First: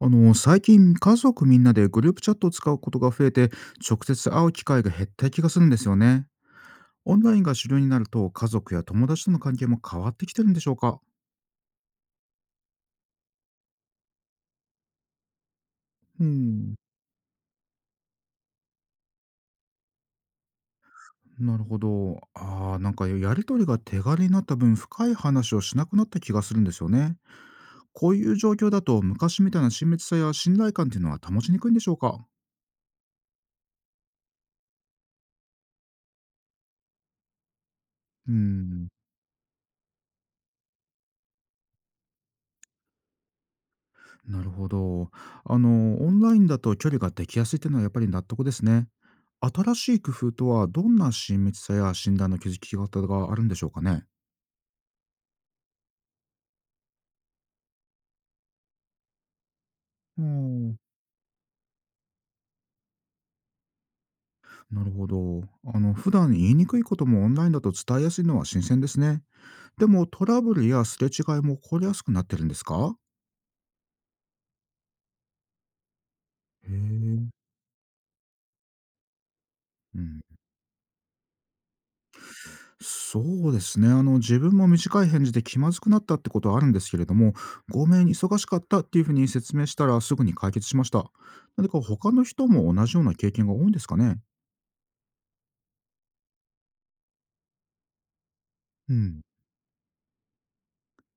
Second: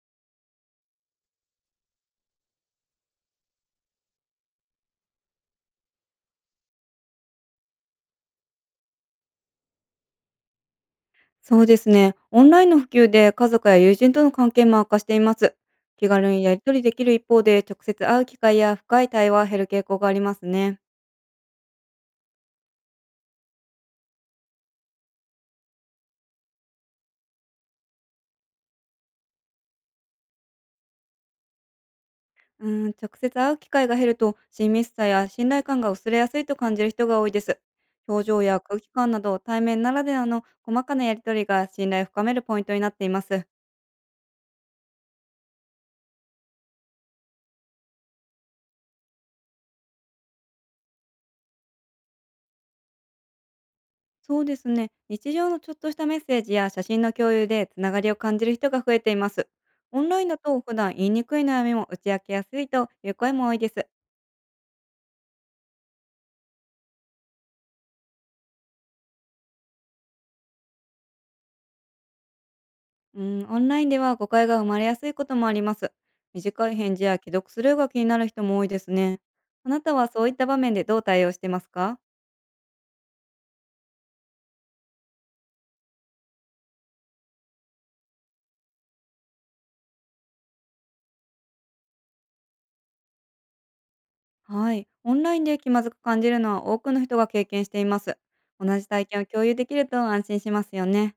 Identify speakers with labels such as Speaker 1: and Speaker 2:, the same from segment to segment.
Speaker 1: 最近家族みんなでグループチャットを使うことが増えて、直接会う機会が減った気がするんですよね。オンラインが主流になると家族や友達との関係も変わってきてるんでしょうか？
Speaker 2: そうですね。オンラインの普及で家族や友人との関係も悪化しています。気
Speaker 1: う
Speaker 2: 軽にやり
Speaker 1: ん。
Speaker 2: 取りできる一方で、直接会う機会や深い対話は減る傾向がありますね。
Speaker 1: なるほど。ああ、なんかやりとりが手軽になった分深い話をしなくなった気がするんですよね。こういう状況だと昔みたいな親密さや信頼感っていうのは保ちにくいんでしょうか？
Speaker 2: うん、直接会う機会が減ると、親密さや信頼感が薄れやすいと感じる人が多いです。表
Speaker 1: う
Speaker 2: 情や空
Speaker 1: ん。
Speaker 2: 気感など、対面ならではの細かなやり取りが信頼を深めるポイントになっています。
Speaker 1: なるほど。オンラインだと距離ができやすいっていうのはやっぱり納得ですね。新しい工夫とはどんな親密さや診断の気づき方があるんでしょうかね？
Speaker 2: そうですね。日常のちょっとしたメッセージや写真の共有でつながりを感じる人が増えています。オンラ
Speaker 1: お
Speaker 2: インだと普
Speaker 1: ん、
Speaker 2: 段言いにくい悩みも打ち明けやすいという声も多いです。
Speaker 1: なるほど。普段言いにくいこともオンラインだと伝えやすいのは新鮮ですね。でもトラブルやすれ違いも起こりやすくなってるんですか？
Speaker 2: うん、オンラインでは誤解が生まれやすいこともあります。
Speaker 1: へ
Speaker 2: 短
Speaker 1: え。
Speaker 2: い返事や
Speaker 1: う
Speaker 2: 既読スルーが気になる人も多いですね。あなたはそういっ
Speaker 1: ん、
Speaker 2: た場面でどう対応してますか？
Speaker 1: そうですね。自分も短い返事で気まずくなったってことはあるんですけれども、ごめん忙しかったっていうふうに説明したらすぐに解決しました。何か他の人も同じような経験が多いんですかね？
Speaker 2: はい。オンラインで気まずく感じるのは多くの人が経験しています。同じ
Speaker 1: う
Speaker 2: 体験
Speaker 1: ん。
Speaker 2: を共有できると安心しますよね。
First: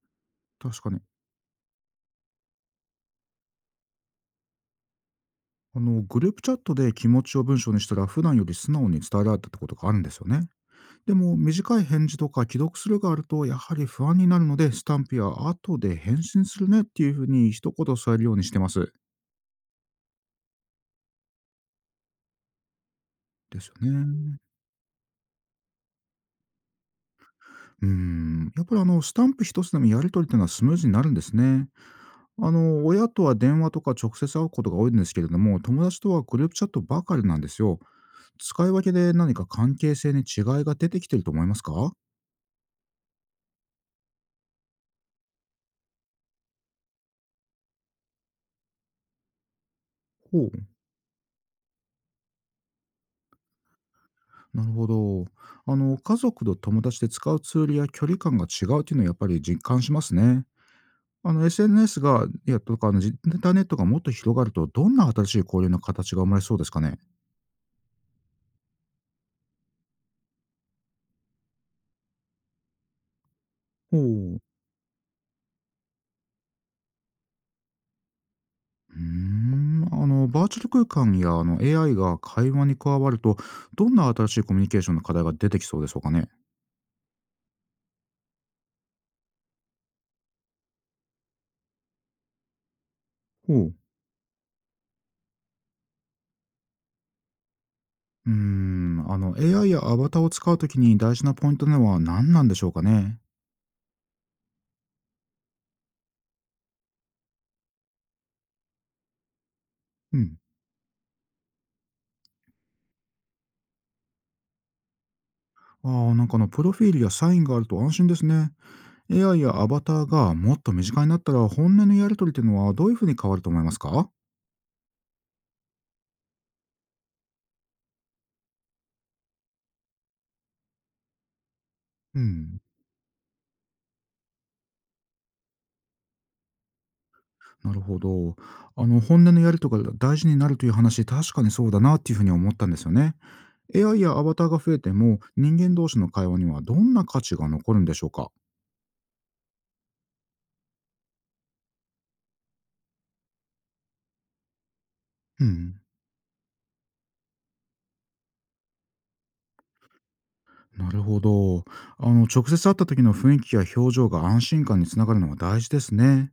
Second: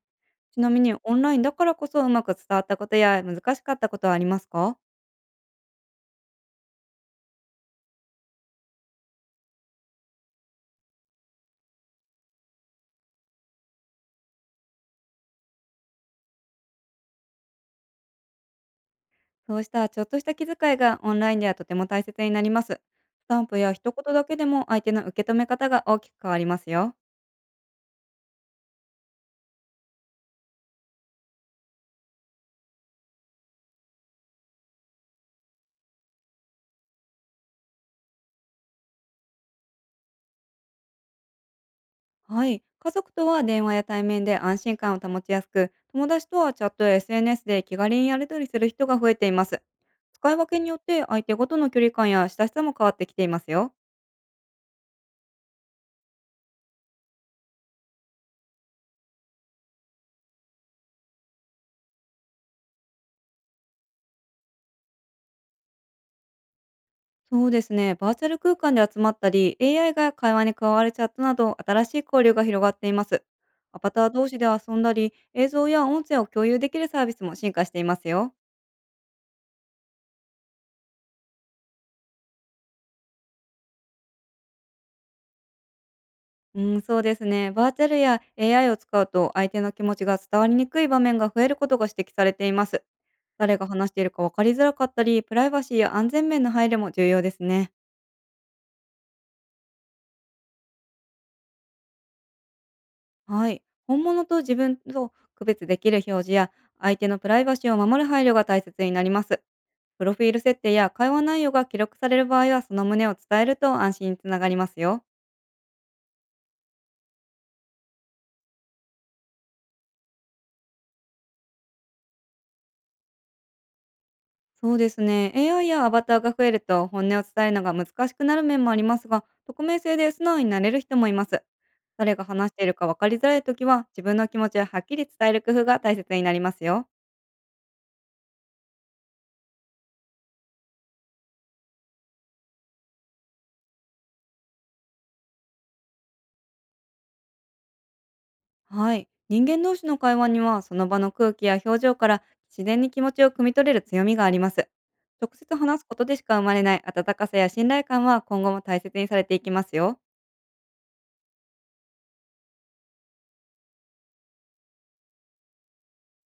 Speaker 2: ちなみ
Speaker 1: 確か
Speaker 2: に
Speaker 1: に
Speaker 2: オンラインだからこそうまく伝わったことや難しかったことはありますか？
Speaker 1: グループチャットで気持ちを文章にしたら普段より素直に伝えられたってことがあるんですよね。でも短い返事とか既読するがあるとやはり不安になるので、スタンプや後で返信するねっていうふうに一言添えるようにしてます。
Speaker 2: そうしたちょっとした気遣いがオンラインではとても大切になります。スタンプ
Speaker 1: です
Speaker 2: や一
Speaker 1: よ
Speaker 2: 言だけ
Speaker 1: ね。
Speaker 2: でも相手の受け止め方が大きく変わりますよ。
Speaker 1: うん。やっぱりスタンプ一つでもやり取りっていうのはスムーズになるんですね。親とは電話とか直接会うことが多いんですけれども、友達とはグループチャットばかりなんですよ。使い分けで何か関係性に違いが出てきてると思いますか？ほ
Speaker 2: はい。家族とは電話や対面で安心感を保ちやすく、友達とはチャットや SNS で気軽にやり取りする人が増えています。使い分け
Speaker 1: う。
Speaker 2: によって相手ごとの距離感や親しさも変わってきていますよ。
Speaker 1: なるほど。家族と友達で使うツールや距離感が違うっていうのはやっぱり実感しますね。SNS が、いや、とか、インターネットがもっと広がると、どんな新しい交流の形が生まれそうですかね。
Speaker 2: そうですね。バーチャル空間で集まったり、AI が会話に加わるチャットなど、新しい交流が広がっています。アバ
Speaker 1: ほう。
Speaker 2: ター同士
Speaker 1: う
Speaker 2: で遊んだり、映像や音声を共有できるサービスも進化していますよ。
Speaker 1: ーん。バーチャル空間や、AI が会話に加わると、どんな新しいコミュニケーションの課題が出てきそうでしょうかね。
Speaker 2: うん、そうですね。バーチャルや AI を使うと、相手の気持ちが伝わりにくい場面が増えることが指摘されています。
Speaker 1: ほ
Speaker 2: 誰が
Speaker 1: う。
Speaker 2: 話しているか分かりづらかったり、プライバシーや安全面の配慮も重要ですね。
Speaker 1: うーん。AI やアバターを使うときに大事なポイントなのは何なんでしょうかね。
Speaker 2: はい。本物と自分と区別できる表示や、相手のプライバシーを守る配慮が大切になります。プロ
Speaker 1: う
Speaker 2: フィー
Speaker 1: ん。
Speaker 2: ル設定や会話内容が記録される場合は、その旨を伝えると安心につながりますよ。
Speaker 1: ああ、なんかプロフィールやサインがあると安心ですね。AI やアバターがもっと身近になったら本音のやり取りっていうのはどういうふうに変わると思いますか？
Speaker 2: そうですね。AI やアバターが増えると本音を伝えるのが難しくなる面もありますが、匿名性で素直になれる人もいます。誰
Speaker 1: う
Speaker 2: が話し
Speaker 1: ん。
Speaker 2: ているか分かりづらいときは、自分の気持ちをはっきり伝える工夫が大切になりますよ。
Speaker 1: なるほど。本音のやり取りが大事になるという話、確かにそうだなっていうふうに思ったんですよね。AI やアバターが増えても、人間同士の会話にはどんな価値が残るんでしょうか？
Speaker 2: はい。人間同士の会話には、その場の空気や表情から自然に気持ちを汲み取れる強みがあります。直
Speaker 1: う
Speaker 2: 接
Speaker 1: ん。
Speaker 2: 話すことでしか生まれない温かさや信頼感は今後も大切にされていきますよ。
Speaker 1: なるほど。直接会った時の雰囲気や表情が安心感につながるのは大事ですね。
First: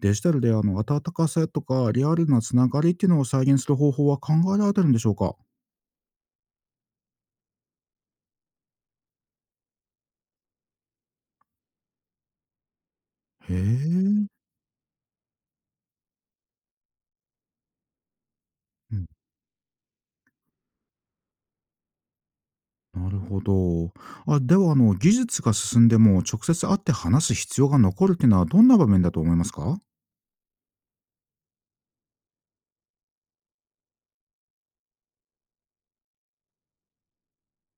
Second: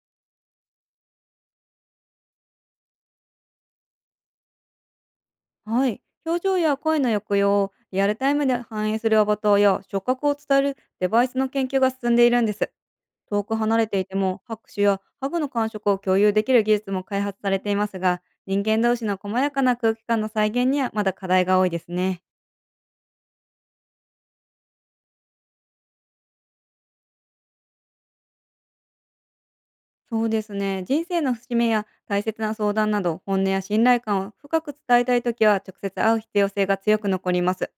Speaker 1: デジタルで温かさとかリアルなつながりっていうのを再現する方法は考えられてるんでしょうか？
Speaker 2: はい。表情や声の抑揚をリアルタイムで反映するアバターや触覚を伝えるデバイスの研究が進んでいるんです。遠く
Speaker 1: へ
Speaker 2: 離れていて
Speaker 1: え。
Speaker 2: も拍手やハグの感触を共有できる技術も開発されていますが、人間同
Speaker 1: う
Speaker 2: 士
Speaker 1: ん、
Speaker 2: の細やかな空気感の再現にはまだ課題が多いですね。
Speaker 1: なるほど。あ、では技術が進んでも直接会って話す必要が残るっていうのはどんな場面だと思いますか？
Speaker 2: そうですね。人生の節目や大切な相談など、本音や信頼感を深く伝えたいときは、直接会う必要性が強く残ります。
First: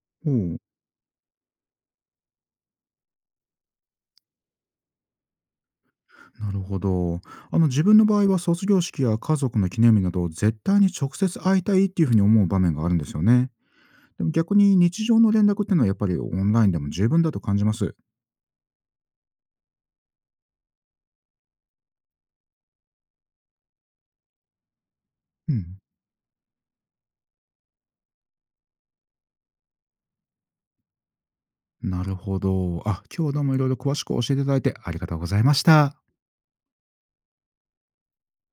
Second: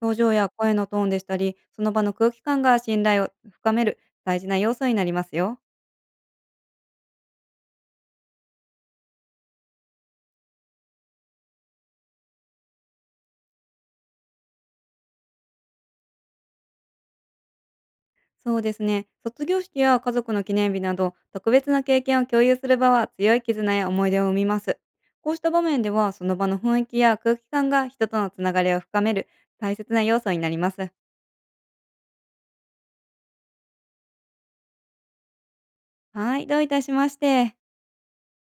Speaker 2: 表
Speaker 1: お、
Speaker 2: 情や
Speaker 1: う、
Speaker 2: 声のトーンでしたり、その場の空気感が信頼を深める大事な要素になりますよ。
Speaker 1: なるほど。自分の場合は卒業式や家族の記念日など、絶対に直接会いたいっていうふうに思う場面があるんですよね。でも逆に日常の連絡っていうのはやっぱりオンラインでも十分だと感じます。
Speaker 2: そうですね。卒業式や家族の記念日など、特別な経験を共有する場は強い絆や思い出を生みます。こうした
Speaker 1: う
Speaker 2: 場
Speaker 1: ん、
Speaker 2: 面では、その場の雰囲気や空気感が人とのつながりを深める大切な要素になります。
Speaker 1: なるほど。あ、今日はどうもいろいろ詳しく教えていただいてありがとうございました。
Speaker 2: はい、どういたしまして。